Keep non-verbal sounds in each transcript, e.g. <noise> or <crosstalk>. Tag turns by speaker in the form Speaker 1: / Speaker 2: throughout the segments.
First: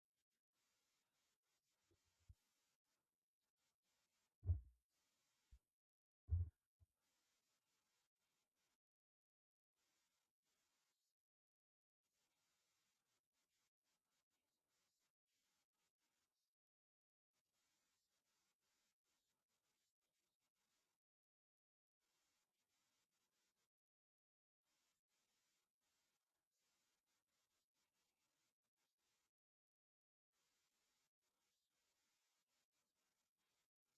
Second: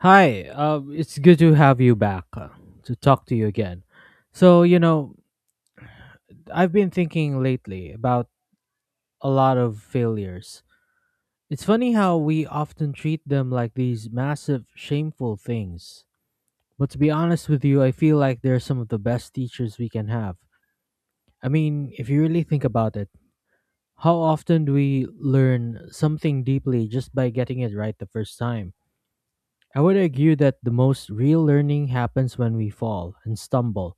Speaker 1: Hi, it's good to have you back, to talk to you again. So, I've been thinking lately about a lot of failures. It's funny how we often treat them like these massive, shameful things. But to be honest with you, I feel like they're some of the best teachers we can have. I mean, if you really think about it, how often do we learn something deeply just by getting it right the first time? I would argue that the most real learning happens when we fall and stumble.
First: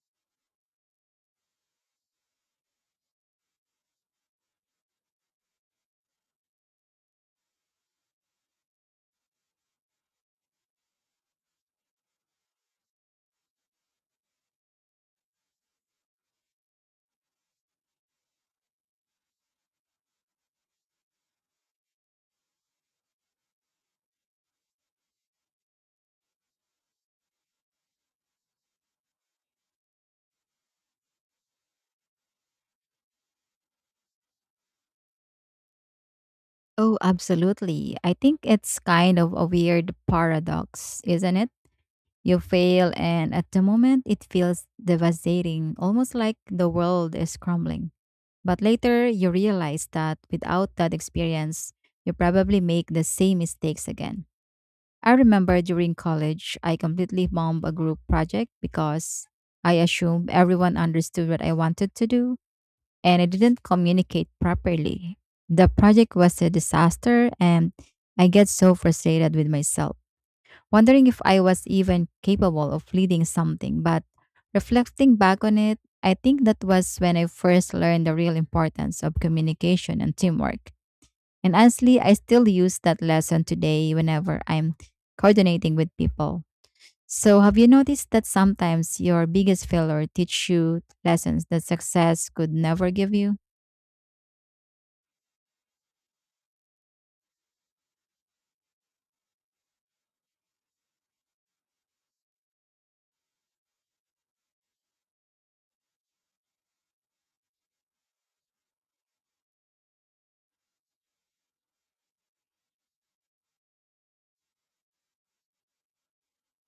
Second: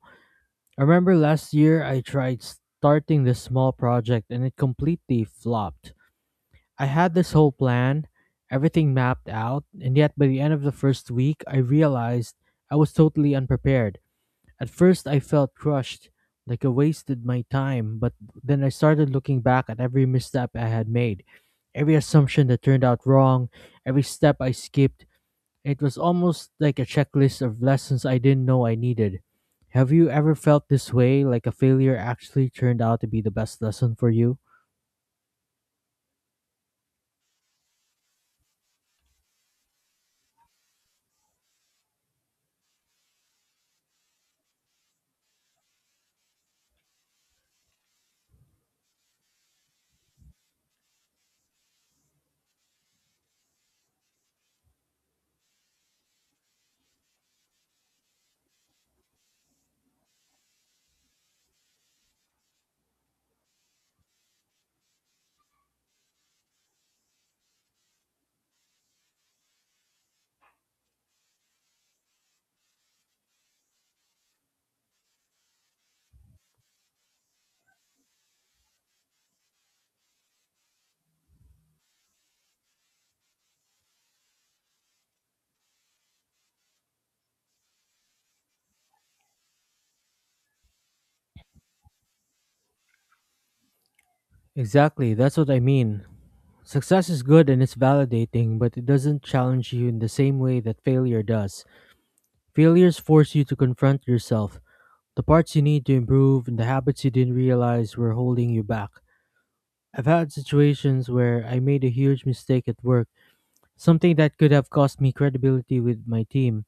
Speaker 1: I remember last year I tried starting this small project and it completely flopped. I had this whole plan, everything mapped out, and yet by the end of the first week I realized I was totally unprepared. At first I felt crushed, like I wasted my time, but then I started looking back at every misstep I had made, every assumption that turned out wrong, every step I skipped. It was almost like a checklist of lessons I didn't know I needed. Have you ever felt this way, like a failure actually turned out to be the best lesson for you?
Speaker 2: Oh, absolutely. I think it's kind of a weird paradox, isn't it? You fail, and at the moment, it feels devastating, almost like the world is crumbling. But later, you realize that without that experience, you probably make the same mistakes again. I remember during college, I completely bombed a group project because I assumed everyone understood what I wanted to do and it didn't communicate properly. The project was a disaster, and I get so frustrated with myself, wondering if I was even capable of leading something. But reflecting back on it, I think that was when I first learned the real importance of communication and teamwork. And honestly, I still use that lesson today whenever I'm coordinating with people. So, have you noticed that sometimes your biggest failure teach you lessons that success could never give you?
Speaker 1: Exactly, that's what I mean. Success is good and it's validating, but it doesn't challenge you in the same way that failure does. Failures force you to confront yourself, the parts you need to improve, and the habits you didn't realize were holding you back. I've had situations where I made a huge mistake at work, something that could have cost me credibility with my team,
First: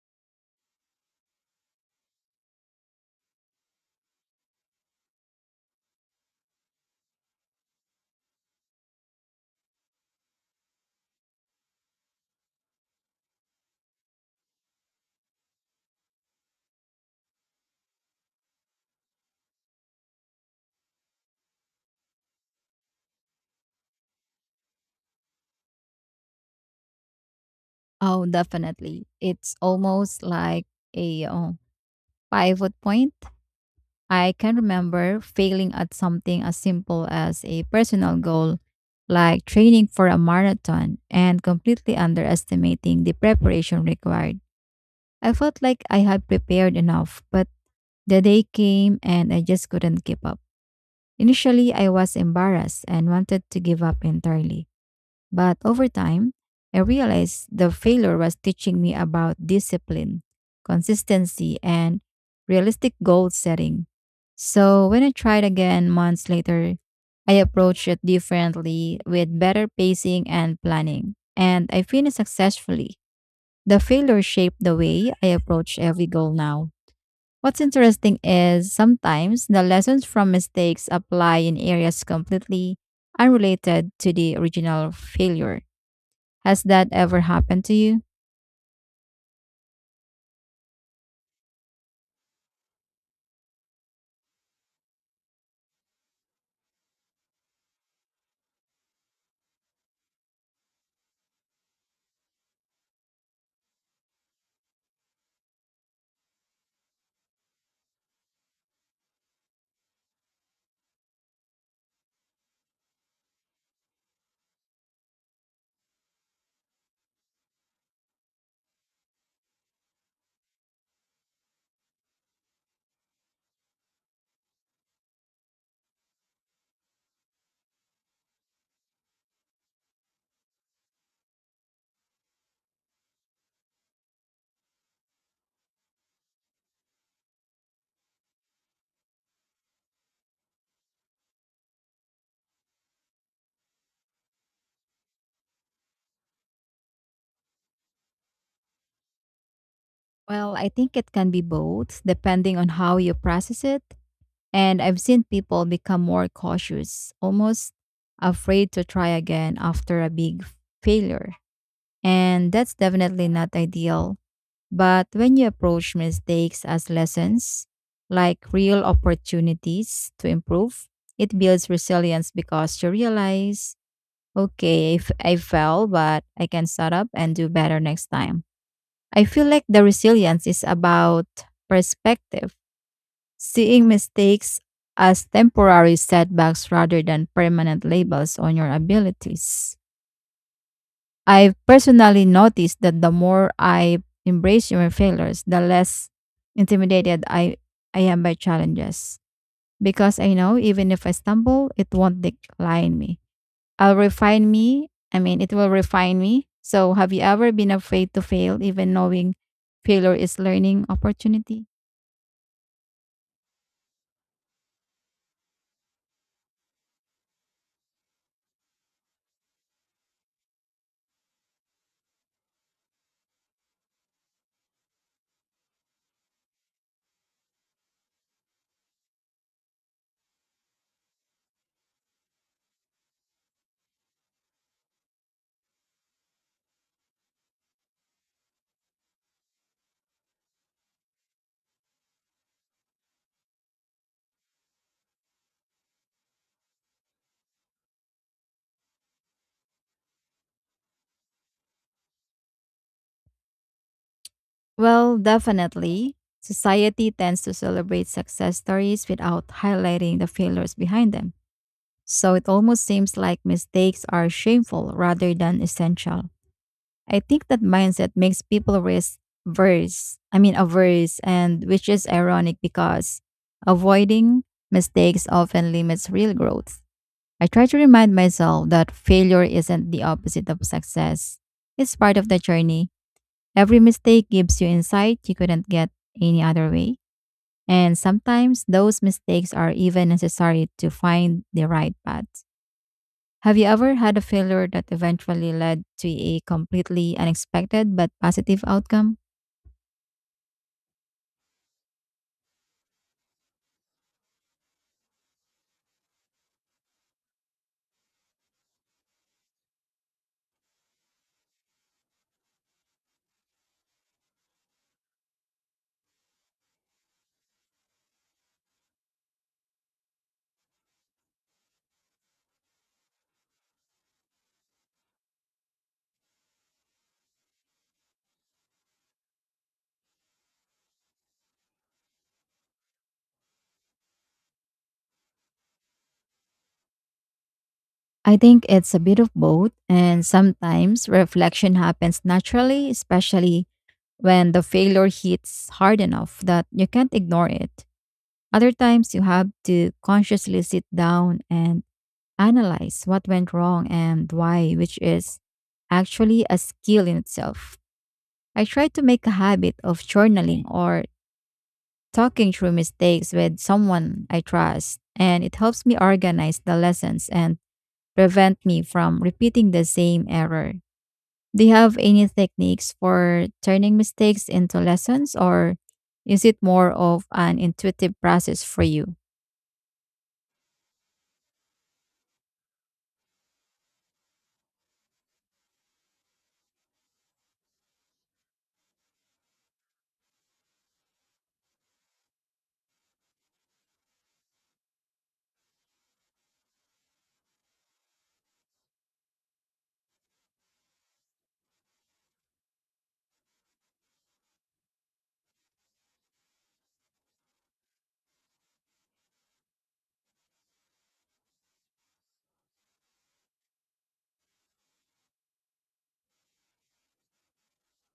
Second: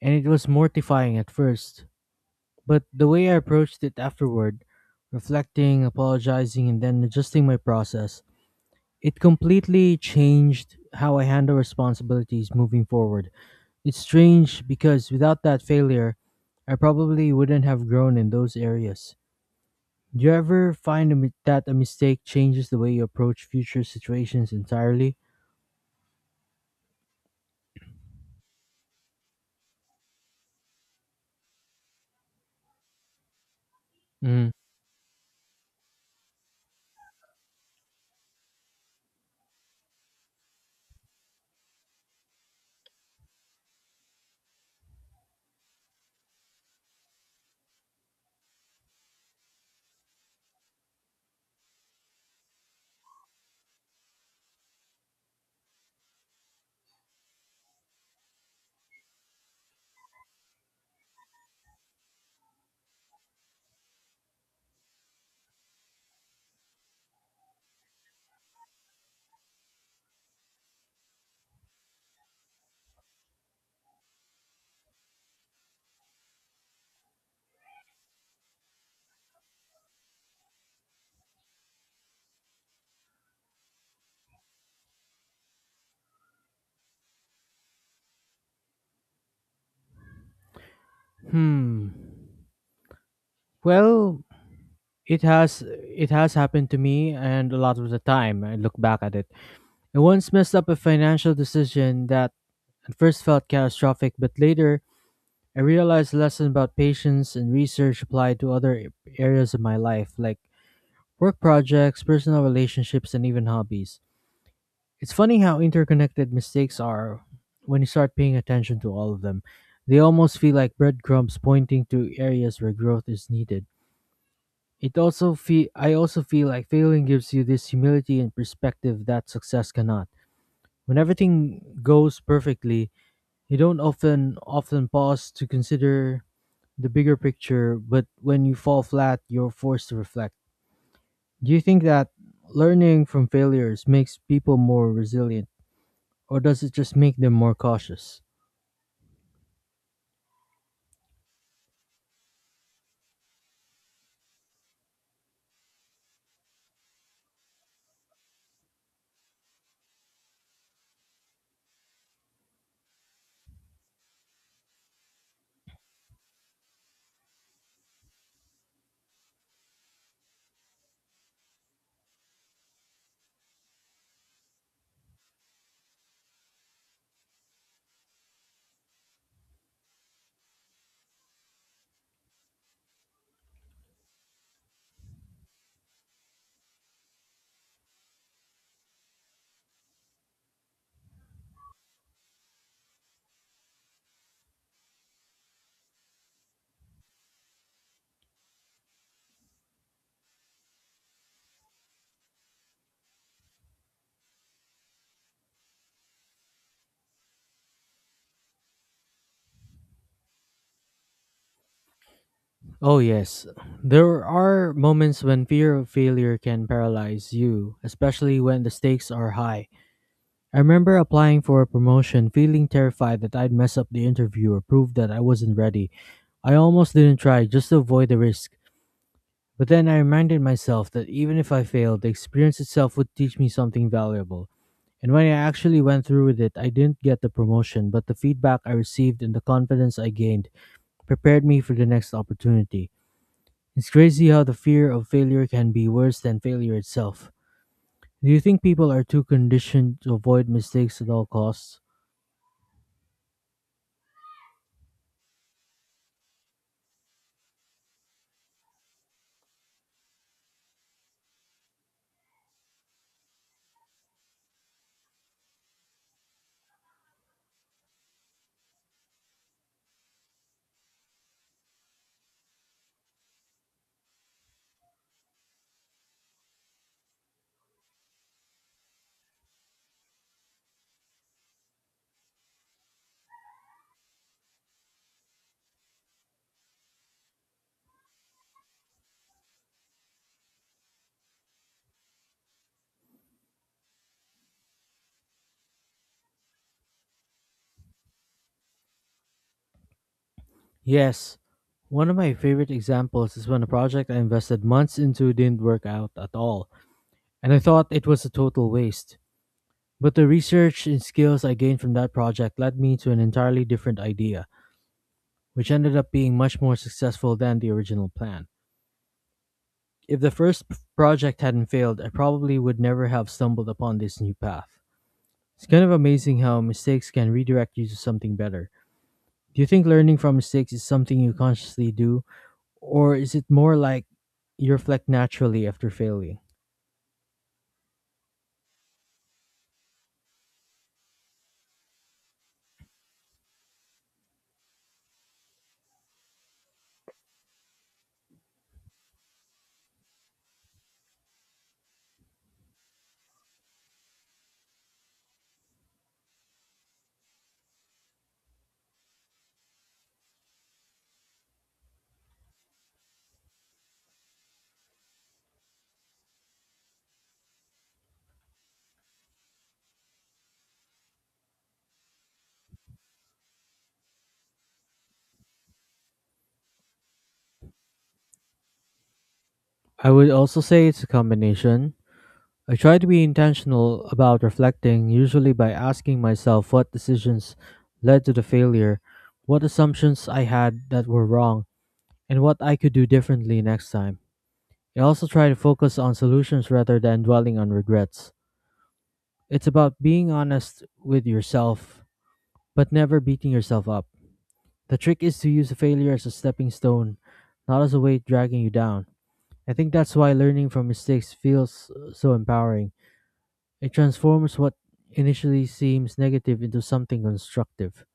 Speaker 1: and it was mortifying at first. But the way I approached it afterward, reflecting, apologizing, and then adjusting my process, it completely changed how I handle responsibilities moving forward. It's strange because without that failure, I probably wouldn't have grown in those areas. Do you ever find that a mistake changes the way you approach future situations entirely?
Speaker 2: Oh, definitely. It's almost like a pivot point. I
Speaker 1: Mm.
Speaker 2: can remember failing at something as simple as a personal goal, like training for a marathon, and completely underestimating the preparation required. I felt like I had prepared enough, but the day came and I just couldn't keep up. Initially, I was embarrassed and wanted to give up entirely. But over time, I realized the failure was teaching me about discipline, consistency, and realistic goal setting. So when I tried again months later, I approached it differently with better pacing and planning, and I finished successfully. The failure shaped the way I approach every goal now. What's interesting is sometimes the lessons from mistakes apply in areas completely unrelated to the original failure has that ever happened to you?
Speaker 1: Hmm. Well, it has happened to me, and a lot of the time I look back at it. I once messed up a financial decision that at first felt catastrophic, but later I realized lesson about patience and research applied to other areas of my life, like work projects, personal relationships, and even hobbies. It's funny how interconnected mistakes are when you start paying attention to all of them. They almost feel like breadcrumbs pointing to areas where growth is needed. It also feel I also feel like failing gives you this humility and perspective that success cannot. When everything goes perfectly, you don't often pause to consider the bigger picture, but when you fall flat, you're forced to reflect. Do you think that learning from failures makes people more resilient, or does it just make them more cautious?
Speaker 2: Well, I think it can be both, depending on how you process it. And I've seen people become more cautious, almost afraid to try again after a big failure. And that's definitely not ideal. But when you approach mistakes as lessons, like real opportunities to improve, it builds resilience because you realize, okay, if I fell, but I can start up and do better next time. I feel like the resilience is about perspective, seeing mistakes as temporary setbacks rather than permanent labels on your abilities. I've personally noticed that the more I embrace my failures, the less intimidated I am by challenges. Because I know even if I stumble, it won't decline me. I'll refine me. I mean, it will refine me. So, have you ever been afraid to fail, even knowing failure is learning opportunity?
Speaker 1: Oh yes, there are moments when fear of failure can paralyze you, especially when the stakes are high. I remember applying for a promotion, feeling terrified that I'd mess up the interview or prove that I wasn't ready. I almost didn't try just to avoid the risk. But then I reminded myself that even if I failed, the experience itself would teach me something valuable. And when I actually went through with it, I didn't get the promotion, but the feedback I received and the confidence I gained prepared me for the next opportunity. It's crazy how the fear of failure can be worse than failure itself. Do you think people are too conditioned to avoid mistakes at all costs?
Speaker 2: Well, definitely. Society tends to celebrate success stories without highlighting the failures behind them. So, it almost seems like mistakes are shameful rather than essential. I think that mindset makes people risk verse, I mean, averse, and which is ironic because avoiding mistakes often limits real growth. I try to remind myself that failure isn't the opposite of success. It's part of the journey. Every mistake gives you insight you couldn't get any other way. And sometimes those mistakes are even necessary to find the right path. Have you ever had a failure that eventually led to a completely unexpected but positive outcome?
Speaker 1: Yes, one of my favorite examples is when a project I invested months into didn't work out at all, and I thought it was a total waste. But the research and skills I gained from that project led me to an entirely different idea, which ended up being much more successful than the original plan. If the first project hadn't failed, I probably would never have stumbled upon this new path. It's kind of amazing how mistakes can redirect you to something better. Do you think learning from mistakes is something you consciously do, or is it more like you reflect naturally after failing?
Speaker 2: I think it's a bit of both, and sometimes reflection happens naturally, especially when the failure hits hard enough that you can't ignore it. Other times, you have to consciously sit down and analyze what went wrong and why, which is actually a skill in itself. I try to make a habit of journaling or talking through mistakes with someone I trust, and it helps me organize the lessons and prevent me from repeating the same error. Do you have any techniques for turning mistakes into lessons, or is it more of an intuitive process for you?
Speaker 1: I would also say it's a combination. I try to be intentional about reflecting, usually by asking myself what decisions led to the failure, what assumptions I had that were wrong, and what I could do differently next time. I also try to focus on solutions rather than dwelling on regrets. It's about being honest with yourself, but never beating yourself up. The trick is to use a failure as a stepping stone, not as a weight dragging you down. I think that's why learning from mistakes feels so empowering. It transforms what initially seems negative into something constructive.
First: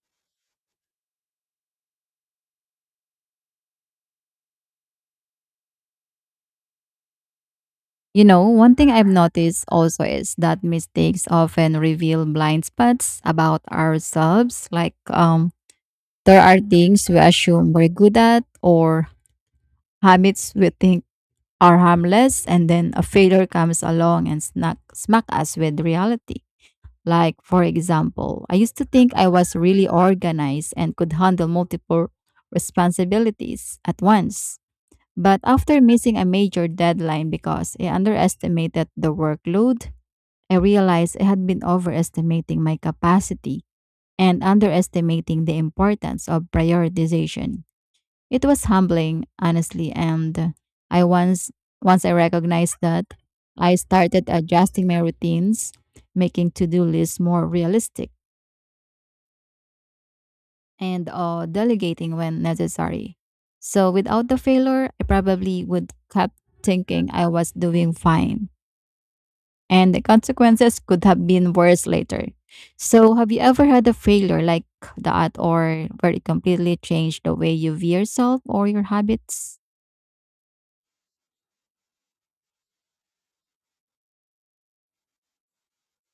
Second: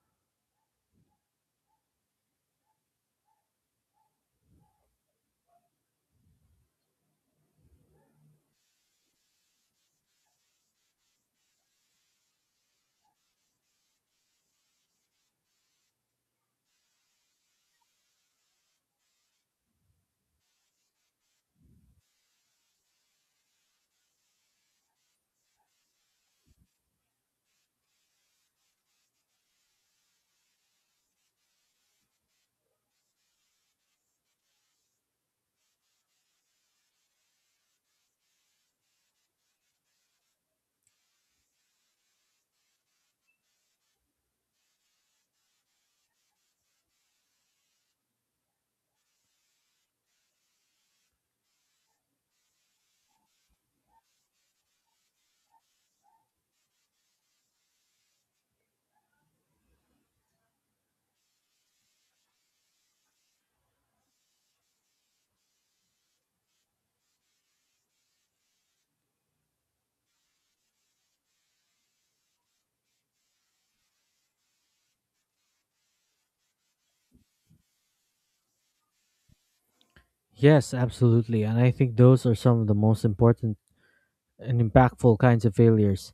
Speaker 2: You know, one thing I've noticed also is that mistakes often reveal blind spots about ourselves. Like, there are things we assume we're good at or habits we think are harmless, and then a failure comes along and smack us with reality. Like, for example, I used to think I was really organized and could handle multiple responsibilities at once. But after missing a major deadline because I underestimated the workload, I realized I had been overestimating my capacity and underestimating the importance of prioritization. It was humbling, honestly, and I once once I recognized that, I started adjusting my routines, making to-do lists more realistic and delegating when necessary. So without the failure, I probably would kept thinking I was doing fine, and the consequences could have been worse later. So, have you ever had a failure like that, or where it completely changed the way you view yourself or your habits?
Speaker 1: Yes, absolutely. And I think those are some of the most important and impactful kinds of failures.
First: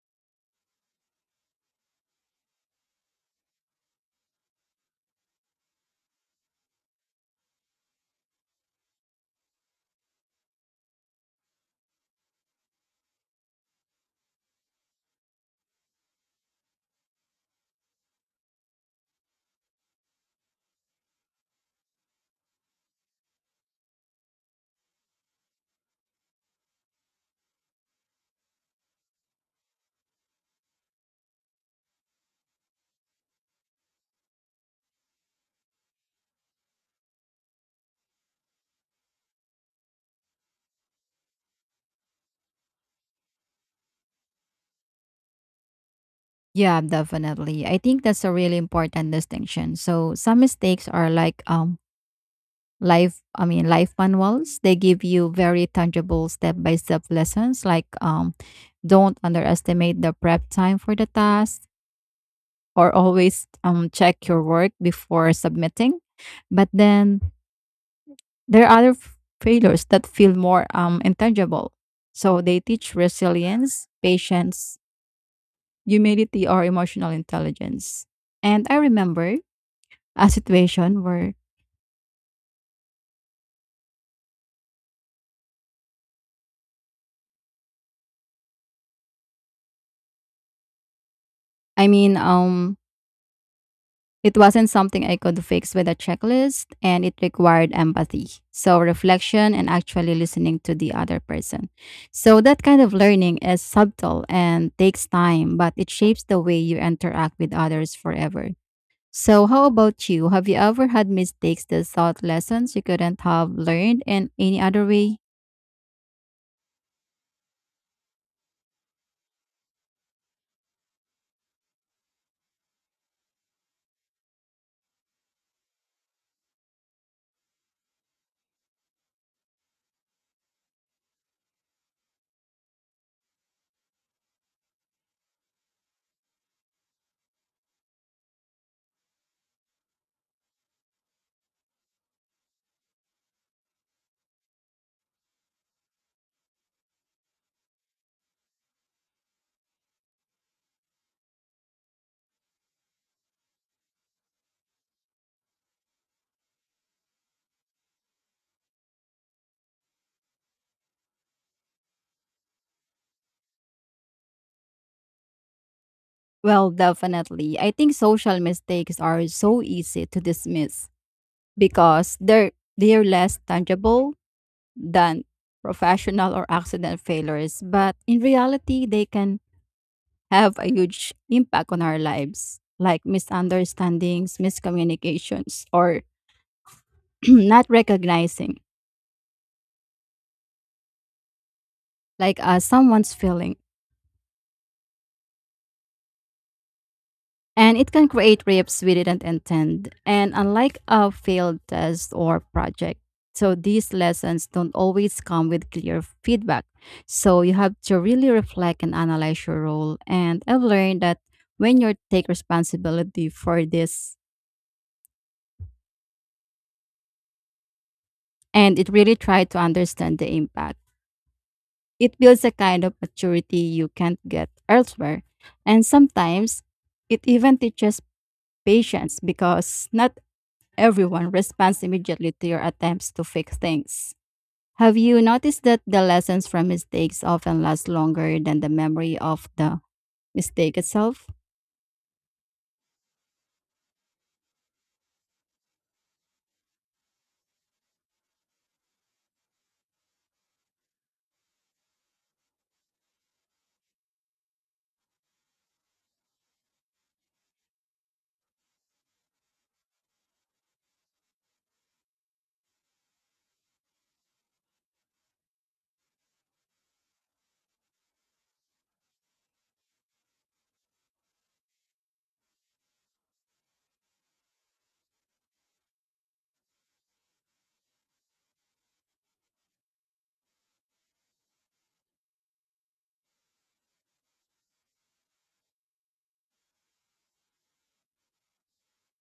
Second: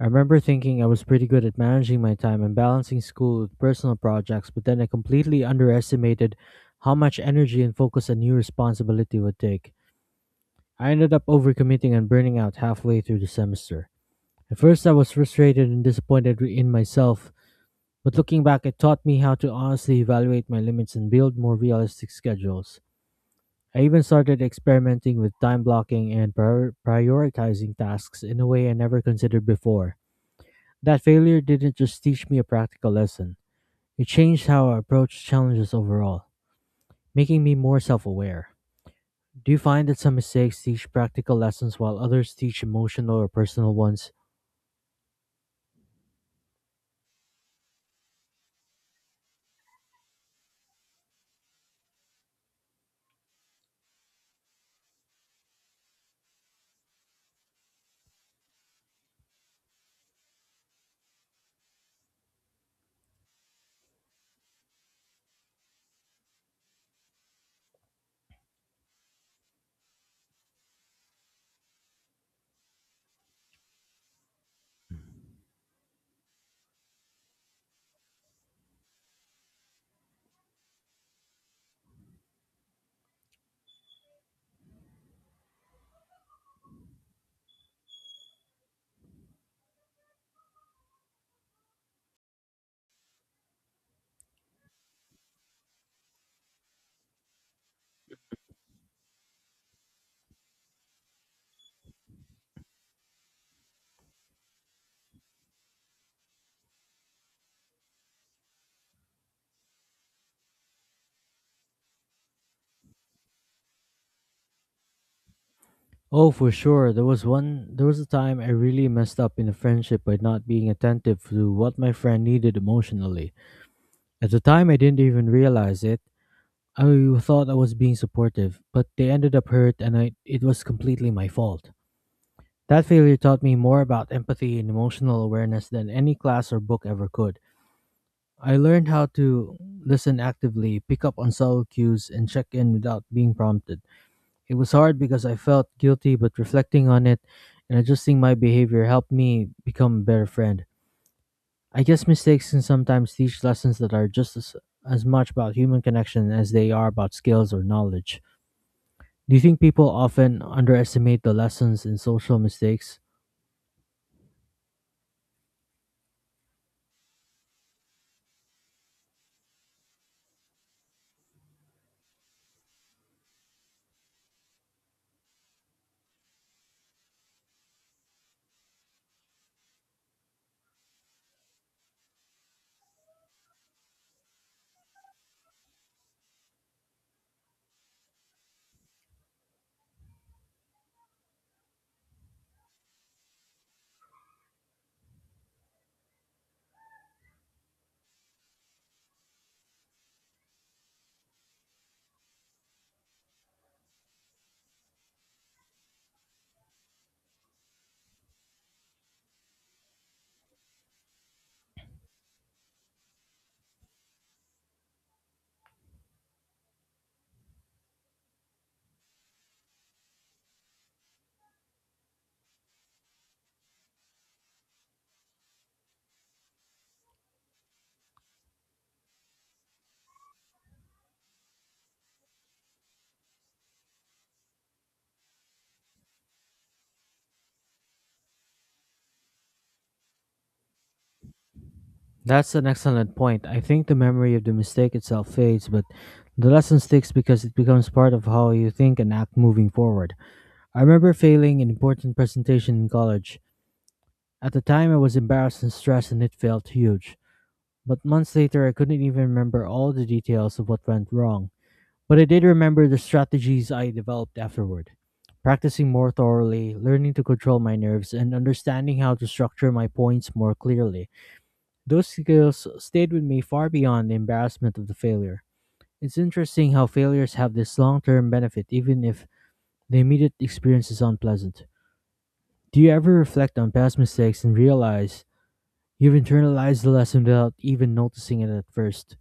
Speaker 1: I remember thinking I was pretty good at managing my time and balancing school with personal projects, but then I completely underestimated how much energy and focus a new responsibility would take. I ended up overcommitting and burning out halfway through the semester. At first, I was frustrated and disappointed in myself. But looking back, it taught me how to honestly evaluate my limits and build more realistic schedules. I even started experimenting with time blocking and prioritizing tasks in a way I never considered before. That failure didn't just teach me a practical lesson, it changed how I approach challenges overall, making me more self aware. Do you find that some mistakes teach practical lessons while others teach emotional or personal ones?
Speaker 2: Yeah, definitely. I think that's a really important distinction. So some mistakes are like life I mean life manuals. They give you very tangible step by step lessons like don't underestimate the prep time for the task or always check your work before submitting. But then there are other failures that feel more intangible. So they teach resilience, patience, humility, or emotional intelligence. And I remember a situation where, I mean, um, it wasn't something I could fix with a checklist, and it required empathy. So reflection and actually listening to the other person. So that kind of learning is subtle and takes time, but it shapes the way you interact with others forever. So, how about you? Have you ever had mistakes that taught lessons you couldn't have learned in any other way?
Speaker 1: Oh, for sure. There was a time I really messed up in a friendship by not being attentive to what my friend needed emotionally. At the time I didn't even realize it. I thought I was being supportive, but they ended up hurt and I it was completely my fault. That failure taught me more about empathy and emotional awareness than any class or book ever could. I learned how to listen actively, pick up on subtle cues, and check in without being prompted. It was hard because I felt guilty, but reflecting on it and adjusting my behavior helped me become a better friend. I guess mistakes can sometimes teach lessons that are as much about human connection as they are about skills or knowledge. Do you think people often underestimate the lessons in social mistakes?
Speaker 2: Well, definitely. I think social mistakes are so easy to dismiss because they're less tangible than professional or accident failures, but in reality, they can have a huge impact on our lives, like misunderstandings, miscommunications, or <clears throat> not recognizing like someone's feeling and it can create rifts we didn't intend. And unlike a failed test or project, so these lessons don't always come with clear feedback. So you have to really reflect and analyze your role. And I've learned that when you take responsibility for this and it really try to understand the impact, it builds a kind of maturity you can't get elsewhere. And sometimes it even teaches patience because not everyone responds immediately to your attempts to fix things. Have you noticed that the lessons from mistakes often last longer than the memory of the mistake itself?
Speaker 1: That's an excellent point. I think the memory of the mistake itself fades, but the lesson sticks because it becomes part of how you think and act moving forward. I remember failing an important presentation in college. At the time, I was embarrassed and stressed, and it felt huge. But months later, I couldn't even remember all the details of what went wrong. But I did remember the strategies I developed afterward. Practicing more thoroughly, learning to control my nerves, and understanding how to structure my points more clearly. Those skills stayed with me far beyond the embarrassment of the failure. It's interesting how failures have this long term benefit, even if the immediate experience is unpleasant. Do you ever reflect on past mistakes and realize you've internalized the lesson without even noticing it at first?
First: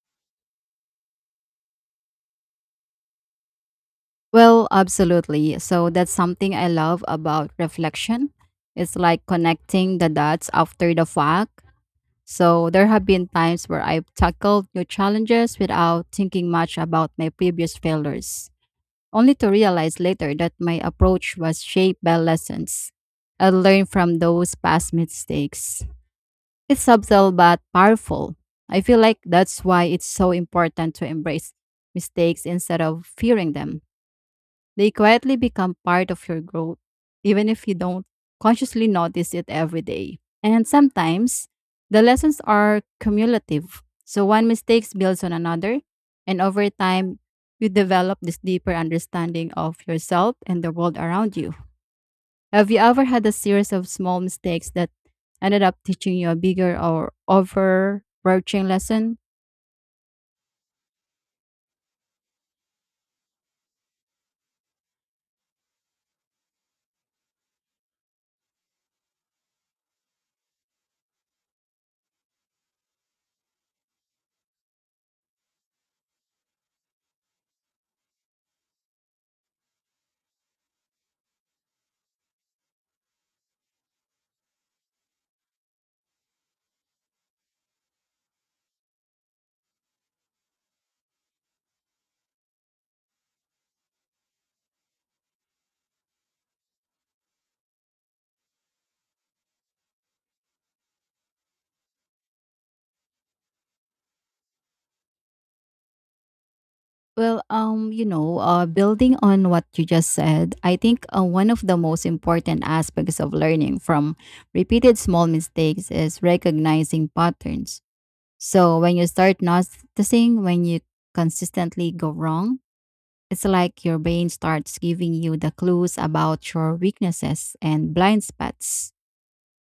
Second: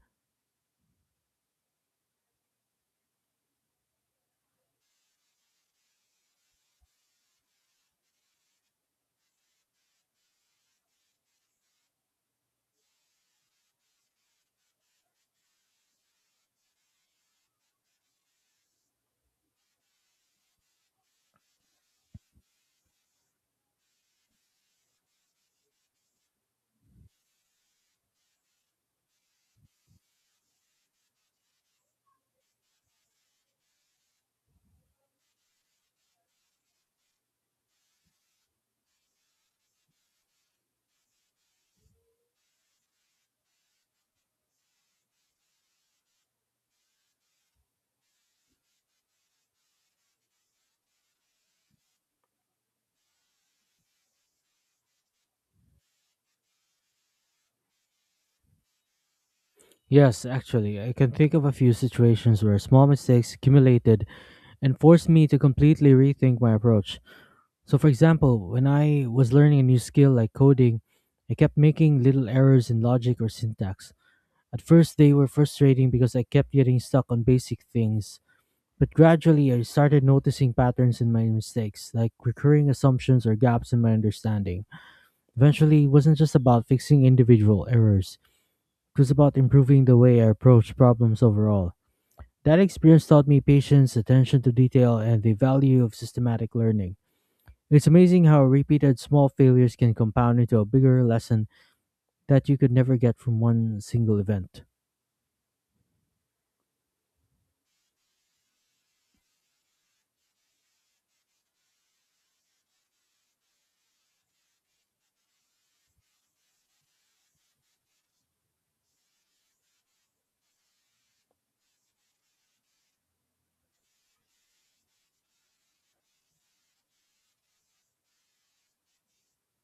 Speaker 2: Well, absolutely. So that's something I love about reflection. It's like connecting the dots after the fact. So there have been times where I've tackled new challenges without thinking much about my previous failures, only to realize later that my approach was shaped by lessons I learned from those past mistakes. It's subtle but powerful. I feel like that's why it's so important to embrace mistakes instead of fearing them. They quietly become part of your growth, even if you don't consciously notice it every day. And sometimes the lessons are cumulative. So one mistake builds on another, and over time, you develop this deeper understanding of yourself and the world around you. Have you ever had a series of small mistakes that ended up teaching you a bigger or overarching lesson?
Speaker 1: Yes, actually, I can think of a few situations where small mistakes accumulated and forced me to completely rethink my approach. So, for example, when I was learning a new skill like coding, I kept making little errors in logic or syntax. At first, they were frustrating because I kept getting stuck on basic things. But gradually, I started noticing patterns in my mistakes, like recurring assumptions or gaps in my understanding. Eventually, it wasn't just about fixing individual errors, it was about improving the way I approached problems overall. That experience taught me patience, attention to detail, and the value of systematic learning. It's amazing how repeated small failures can compound into a bigger lesson that you could never get from one single event.
Speaker 2: Building on what you just said, I think one of the most important aspects of learning from repeated small mistakes is recognizing patterns. So when you start noticing when you consistently go wrong, it's like your brain starts giving you the clues about your weaknesses and blind spots.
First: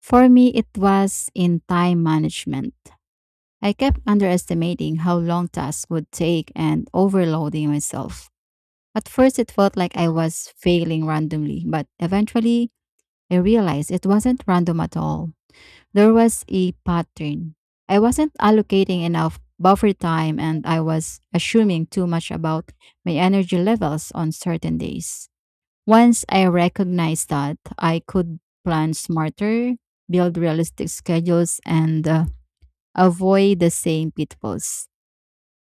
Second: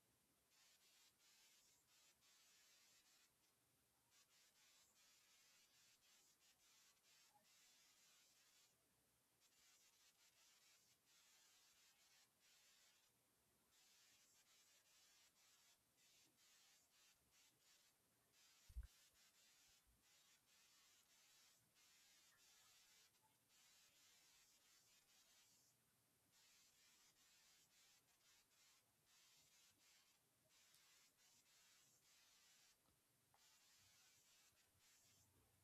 Speaker 2: For me, it was in time management. I kept underestimating how long tasks would take and overloading myself. At first, it felt like I was failing randomly, but eventually, I realized it wasn't random at all. There was a pattern. I wasn't allocating enough buffer time, and I was assuming too much about my energy levels on certain days. Once I recognized that, I could plan smarter, build realistic schedules, and avoid the same pitfalls.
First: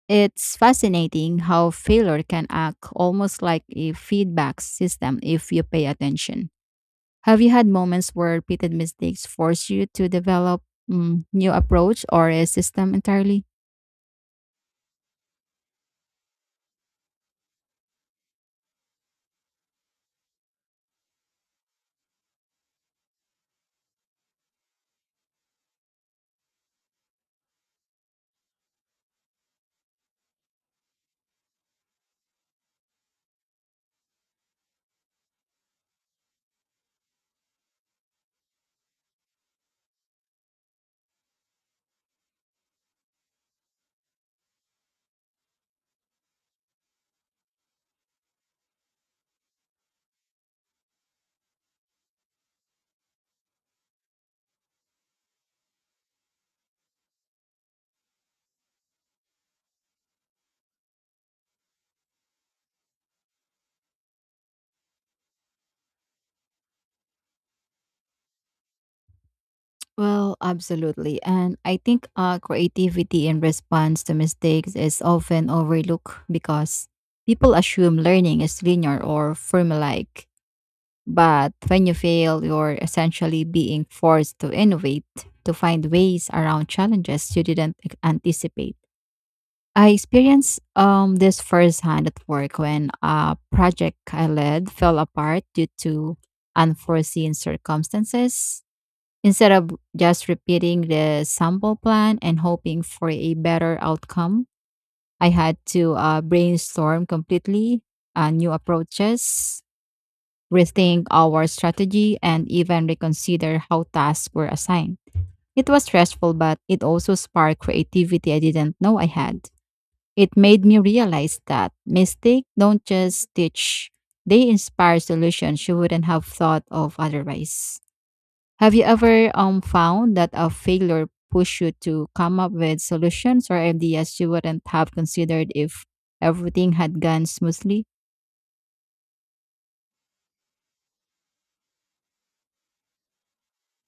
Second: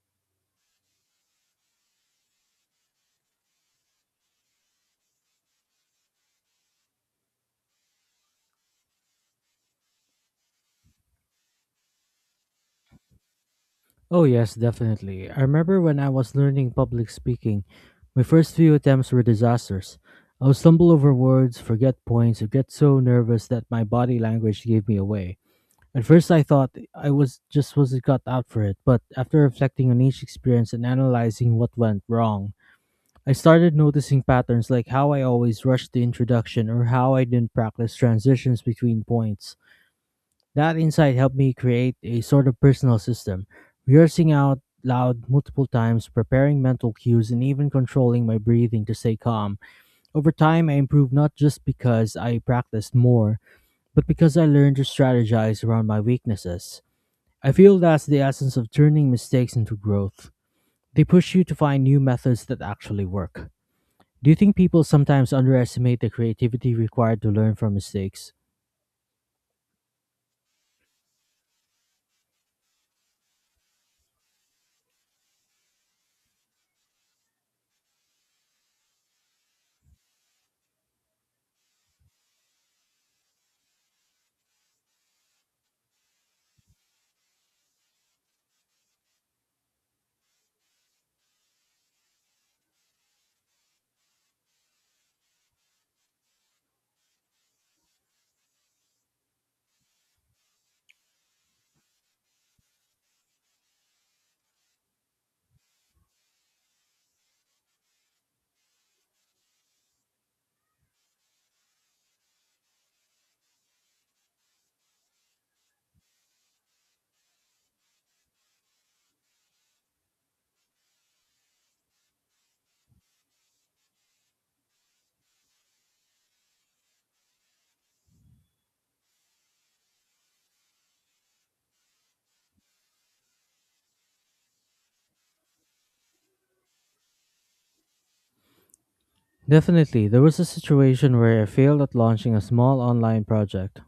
Speaker 2: It's fascinating how failure can act almost like a feedback system if you pay attention. Have you had moments where repeated mistakes force you to develop new approach or a system entirely?
Speaker 1: Oh, yes, definitely. I remember when I was learning public speaking, my first few attempts were disasters. I would stumble over words, forget points, or get so nervous that my body language gave me away. At first, I thought I was just wasn't cut out for it, but after reflecting on each experience and analyzing what went wrong, I started noticing patterns like how I always rushed the introduction or how I didn't practice transitions between points. That insight helped me create a sort of personal system, rehearsing out loud multiple times, preparing mental cues, and even controlling my breathing to stay calm. Over time, I improved not just because I practiced more, but because I learned to strategize around my weaknesses. I feel that's the essence of turning mistakes into growth. They push you to find new methods that actually work. Do you think people sometimes underestimate the creativity required to learn from mistakes?
Speaker 2: Well, absolutely. And I think creativity in response to mistakes is often overlooked because people assume learning is linear or formulaic. But when you fail, you're essentially being forced to innovate, to find ways around challenges you didn't anticipate. I experienced this firsthand at work when a project I led fell apart due to unforeseen circumstances. Instead of just repeating the sample plan and hoping for a better outcome, I had to brainstorm completely new approaches rethink our strategy, and even reconsider how tasks were assigned. It was stressful, but it also sparked creativity I didn't know I had. It made me realize that mistakes don't just teach, they inspire solutions you wouldn't have thought of otherwise. Have you ever found that a failure pushed you to come up with solutions or ideas you wouldn't have considered if everything had gone smoothly?
Speaker 1: Definitely, there was a situation where I failed at launching a small online project.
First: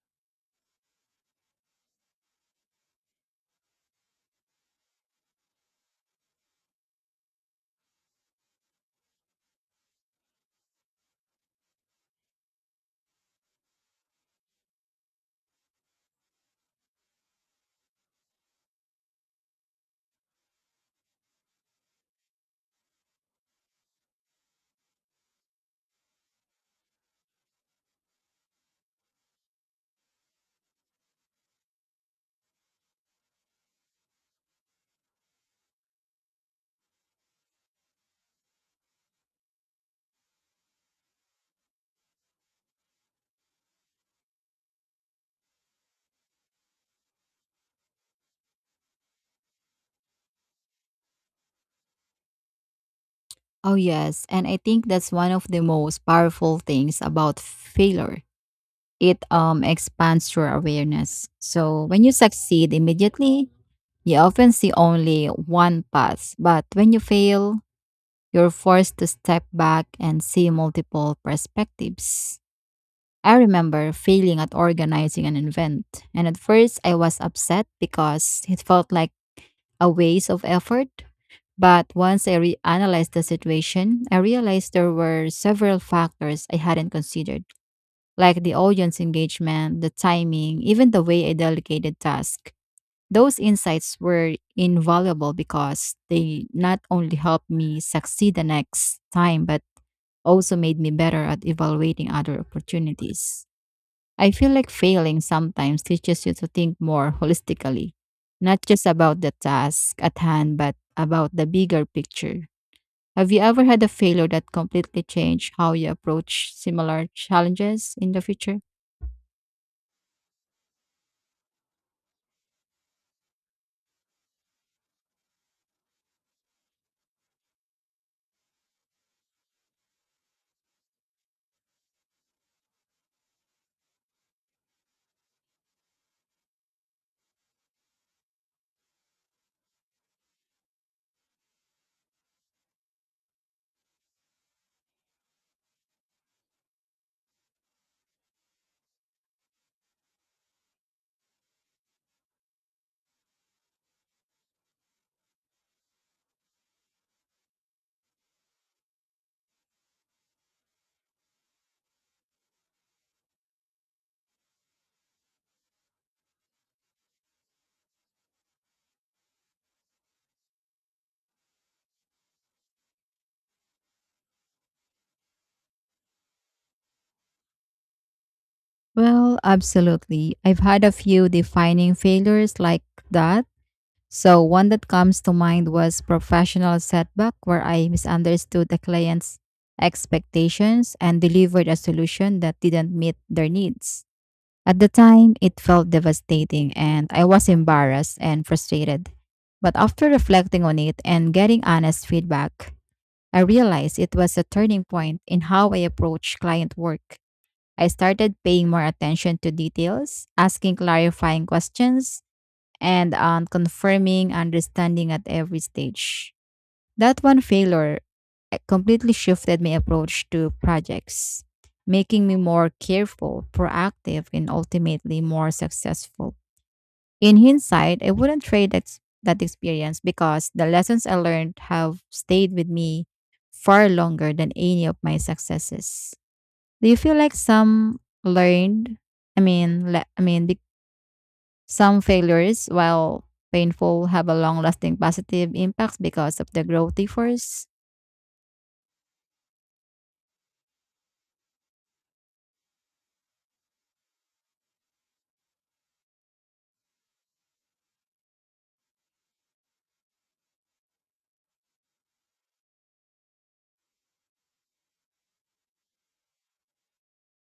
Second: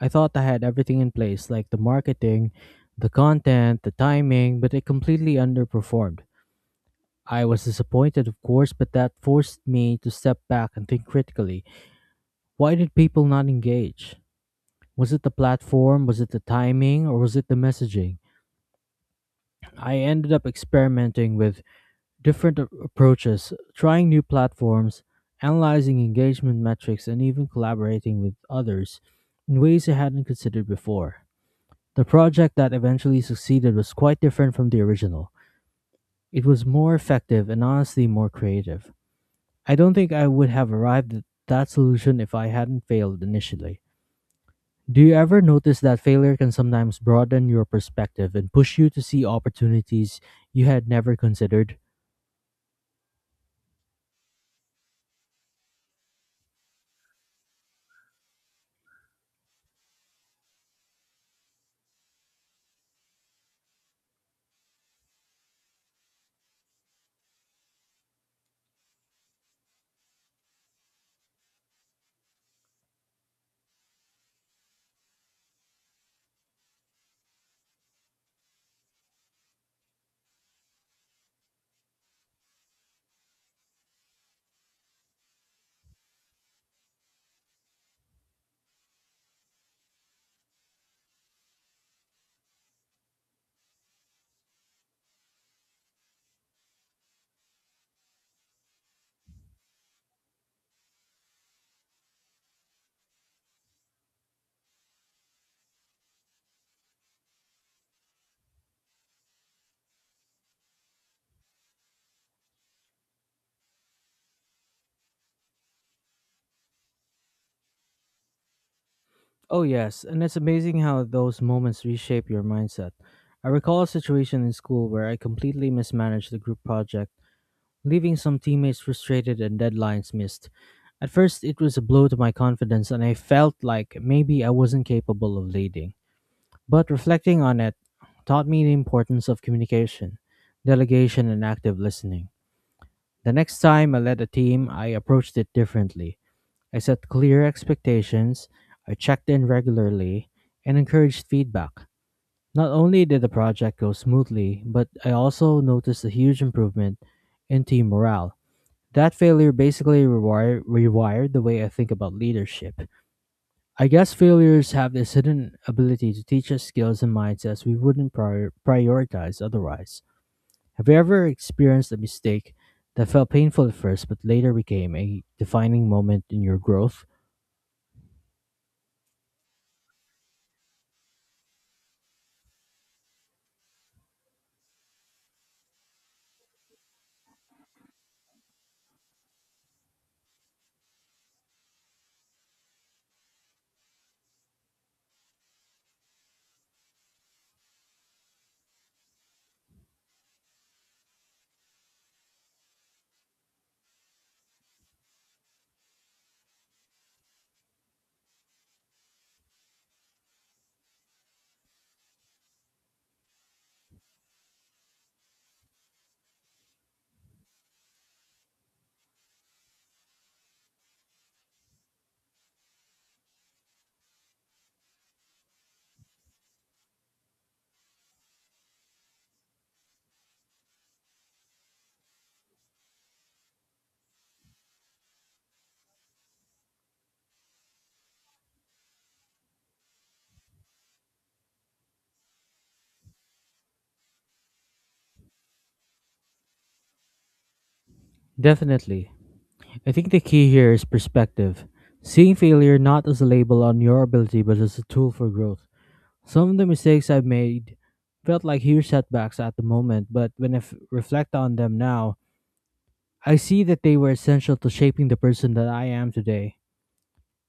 Speaker 1: I thought I had everything in place, like the marketing, the content, the timing, but it completely underperformed. I was disappointed, of course, but that forced me to step back and think critically. Why did people not engage? Was it the platform? Was it the timing? Or was it the messaging? I ended up experimenting with approaches, trying new platforms, analyzing engagement metrics, and even collaborating with others in ways I hadn't considered before. The project that eventually succeeded was quite different from the original. It was more effective and honestly more creative. I don't think I would have arrived at that solution if I hadn't failed initially. Do you ever notice that failure can sometimes broaden your perspective and push you to see opportunities you had never considered?
Speaker 2: Oh, yes. And I think that's one of the most powerful things about failure. It expands your awareness. So when you succeed immediately, you often see only one path. But when you fail, you're forced to step back and see multiple perspectives. I remember failing at organizing an event. And at first, I was upset because it felt like a waste of effort. But once I reanalyzed the situation, I realized there were several factors I hadn't considered, like the audience engagement, the timing, even the way I delegated tasks. Those insights were invaluable because they not only helped me succeed the next time, but also made me better at evaluating other opportunities. I feel like failing sometimes teaches you to think more holistically, not just about the task at hand, but about the bigger picture. Have you ever had a failure that completely changed how you approach similar challenges in the future?
Speaker 1: Oh, yes, and it's amazing how those moments reshape your mindset. I recall a situation in school where I completely mismanaged the group project, leaving some teammates frustrated and deadlines missed. At first, it was a blow to my confidence, and I felt like maybe I wasn't capable of leading. But reflecting on it taught me the importance of communication, delegation, and active listening. The next time I led a team, I approached it differently. I set clear expectations, I checked in regularly, and encouraged feedback. Not only did the project go smoothly, but I also noticed a huge improvement in team morale. That failure basically rewired the way I think about leadership. I guess failures have this hidden ability to teach us skills and mindsets we wouldn't prioritize otherwise. Have you ever experienced a mistake that felt painful at first but later became a defining moment in your growth?
Speaker 2: Well, absolutely. I've had a few defining failures like that. So, one that comes to mind was professional setback where I misunderstood a client's expectations and delivered a solution that didn't meet their needs. At the time, it felt devastating and I was embarrassed and frustrated. But after reflecting on it and getting honest feedback, I realized it was a turning point in how I approach client work. I started paying more attention to details, asking clarifying questions, and confirming understanding at every stage. That one failure completely shifted my approach to projects, making me more careful, proactive, and ultimately more successful. In hindsight, I wouldn't trade that experience because the lessons I learned have stayed with me far longer than any of my successes. Do you feel like some learned, I mean, le- I mean, be- some failures, while painful, have a long-lasting positive impact because of the growth they force?
Speaker 1: Definitely. I think the key here is perspective. Seeing failure not as a label on your ability but as a tool for growth. Some of the mistakes I've made felt like huge setbacks at the moment, but when reflect on them now, I see that they were essential to shaping the person that I am today.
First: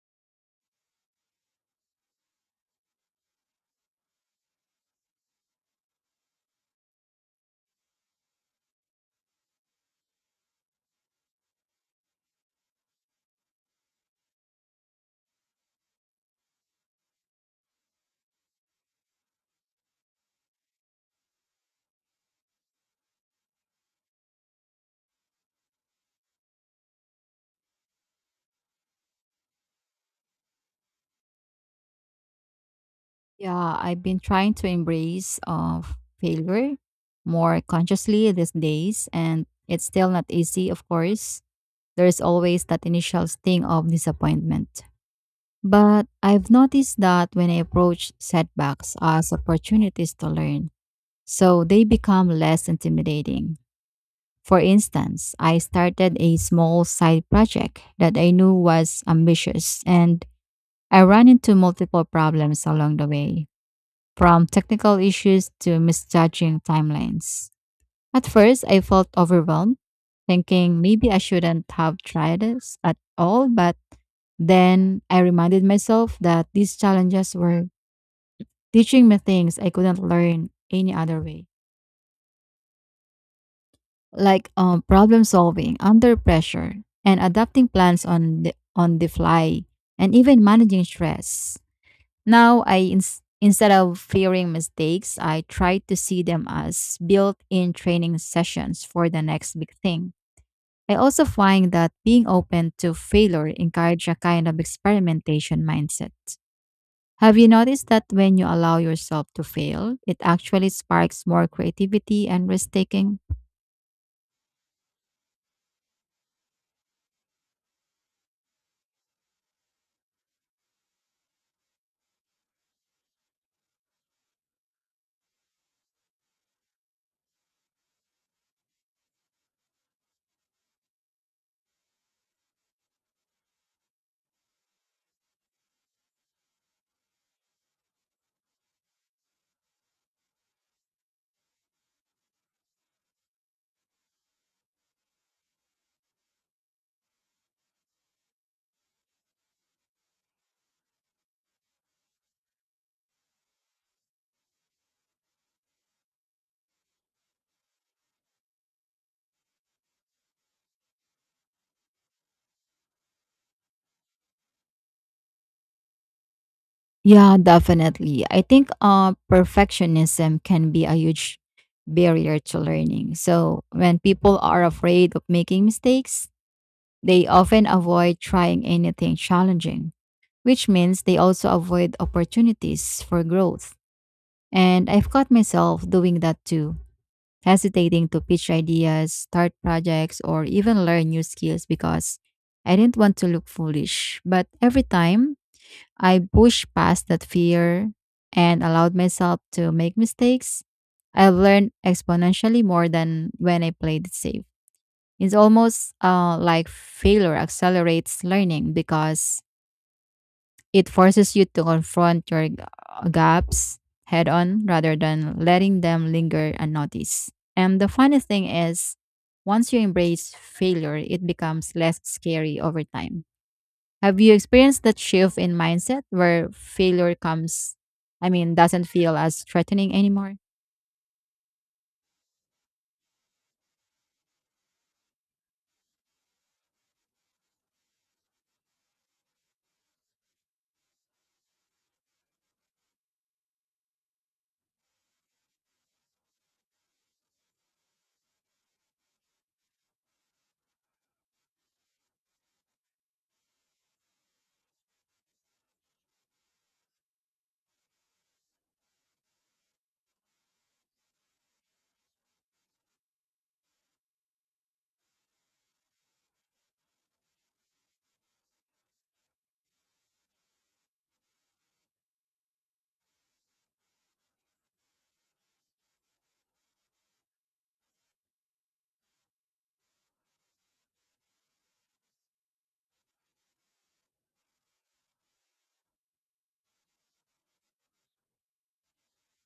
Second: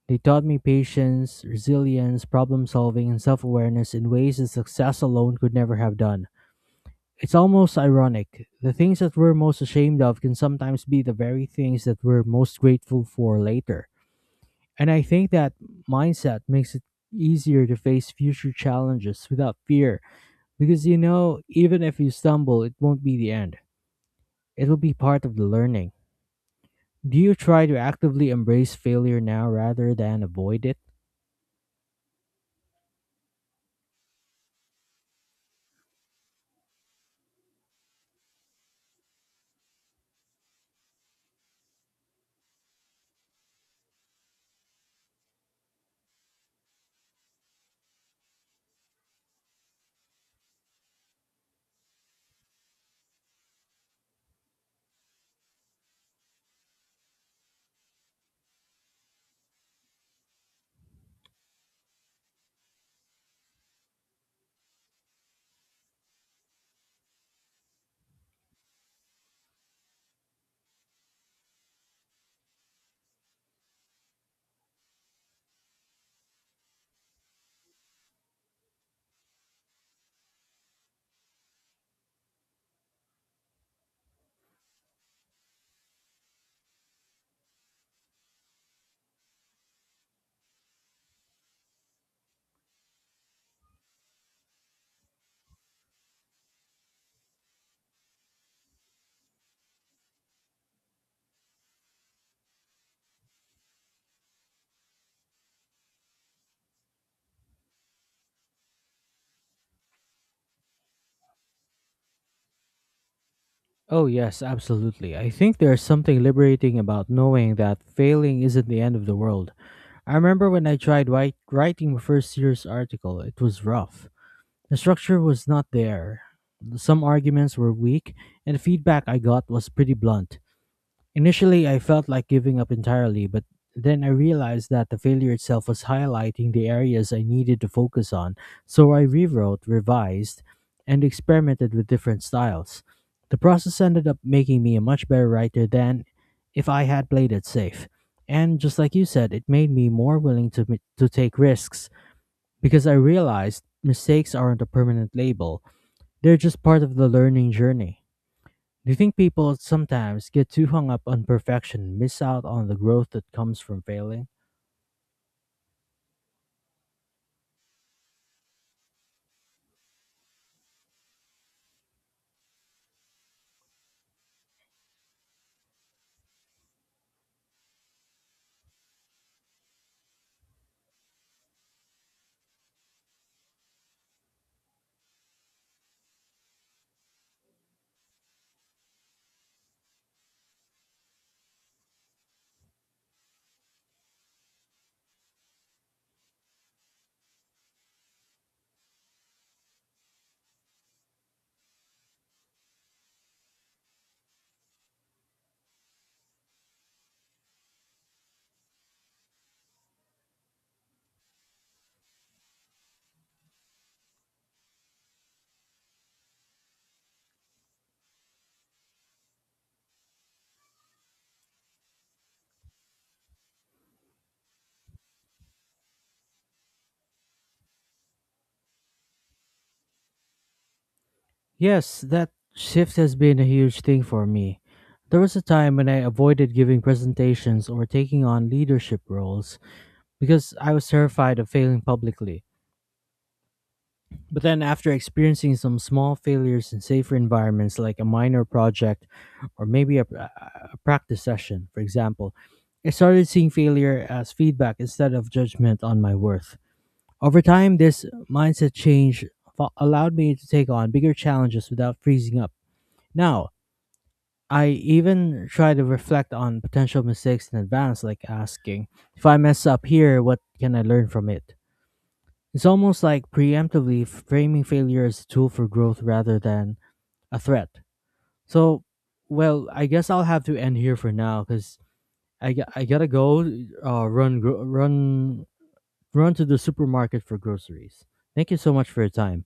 Speaker 1: They taught me patience, resilience, problem solving, and self awareness in ways that success alone could never have done. It's almost ironic. The things that we're most ashamed of can sometimes be the very things that we're most grateful for later. And I think that mindset makes it easier to face future challenges without fear because you know, even if you stumble, it won't be the end. It will be part of the learning. Do you try to actively embrace failure now rather than avoid it?
Speaker 2: Yeah, I've been trying to embrace of failure more consciously these days, and it's still not easy. Of course there's always that initial sting of disappointment. But I've noticed that when I approach setbacks as opportunities to learn, so they become less intimidating. For instance, I started a small side project that I knew was ambitious, and I ran into multiple problems along the way, from technical issues to misjudging timelines. At first, I felt overwhelmed, thinking maybe I shouldn't have tried this at all, but then I reminded myself that these challenges were teaching me things I couldn't learn any other way, like problem solving under pressure and adapting plans on the fly, and even managing stress. Now instead of fearing mistakes, I try to see them as built-in training sessions for the next big thing. I also find that being open to failure encourages a kind of experimentation mindset. Have you noticed that when you allow yourself to fail, it actually sparks more creativity and risk taking?
Speaker 1: Oh, yes, absolutely. I think there's something liberating about knowing that failing isn't the end of the world. I remember when I writing my first serious article, it was rough. The structure was not there. Some arguments were weak, and the feedback I got was pretty blunt. Initially, I felt like giving up entirely, but then I realized that the failure itself was highlighting the areas I needed to focus on, so I rewrote, revised, and experimented with different styles. The process ended up making me a much better writer than if I had played it safe. And just like you said, it made me more willing to take risks because I realized mistakes aren't a permanent label, they're just part of the learning journey. Do you think people sometimes get too hung up on perfection and miss out on the growth that comes from failing?
Speaker 2: Yeah, definitely. I think perfectionism can be a huge barrier to learning. So, when people are afraid of making mistakes, they often avoid trying anything challenging, which means they also avoid opportunities for growth. And I've caught myself doing that too, hesitating to pitch ideas, start projects, or even learn new skills because I didn't want to look foolish. But every time I pushed past that fear and allowed myself to make mistakes, I have learned exponentially more than when I played it safe. It's almost like failure accelerates learning because it forces you to confront your gaps head on rather than letting them linger unnoticed. And the funny thing is, once you embrace failure, it becomes less scary over time. Have you experienced that shift in mindset where failure comes, I mean, doesn't feel as threatening anymore?
Speaker 1: Yes, that shift has been a huge thing for me. There was a time when I avoided giving presentations or taking on leadership roles because I was terrified of failing publicly. But then, after experiencing some small failures in safer environments like a minor project or a practice session, for example, I started seeing failure as feedback instead of judgment on my worth. Over time, this mindset change allowed me to take on bigger challenges without freezing up. Now, I even try to reflect on potential mistakes in advance, like asking, if I mess up here, what can I learn from it? It's almost like preemptively framing failure as a tool for growth rather than a threat. So, well, I guess I'll have to end here for now because I gotta go uh, run, gro- run, run to the supermarket for groceries. Thank you so much for your time.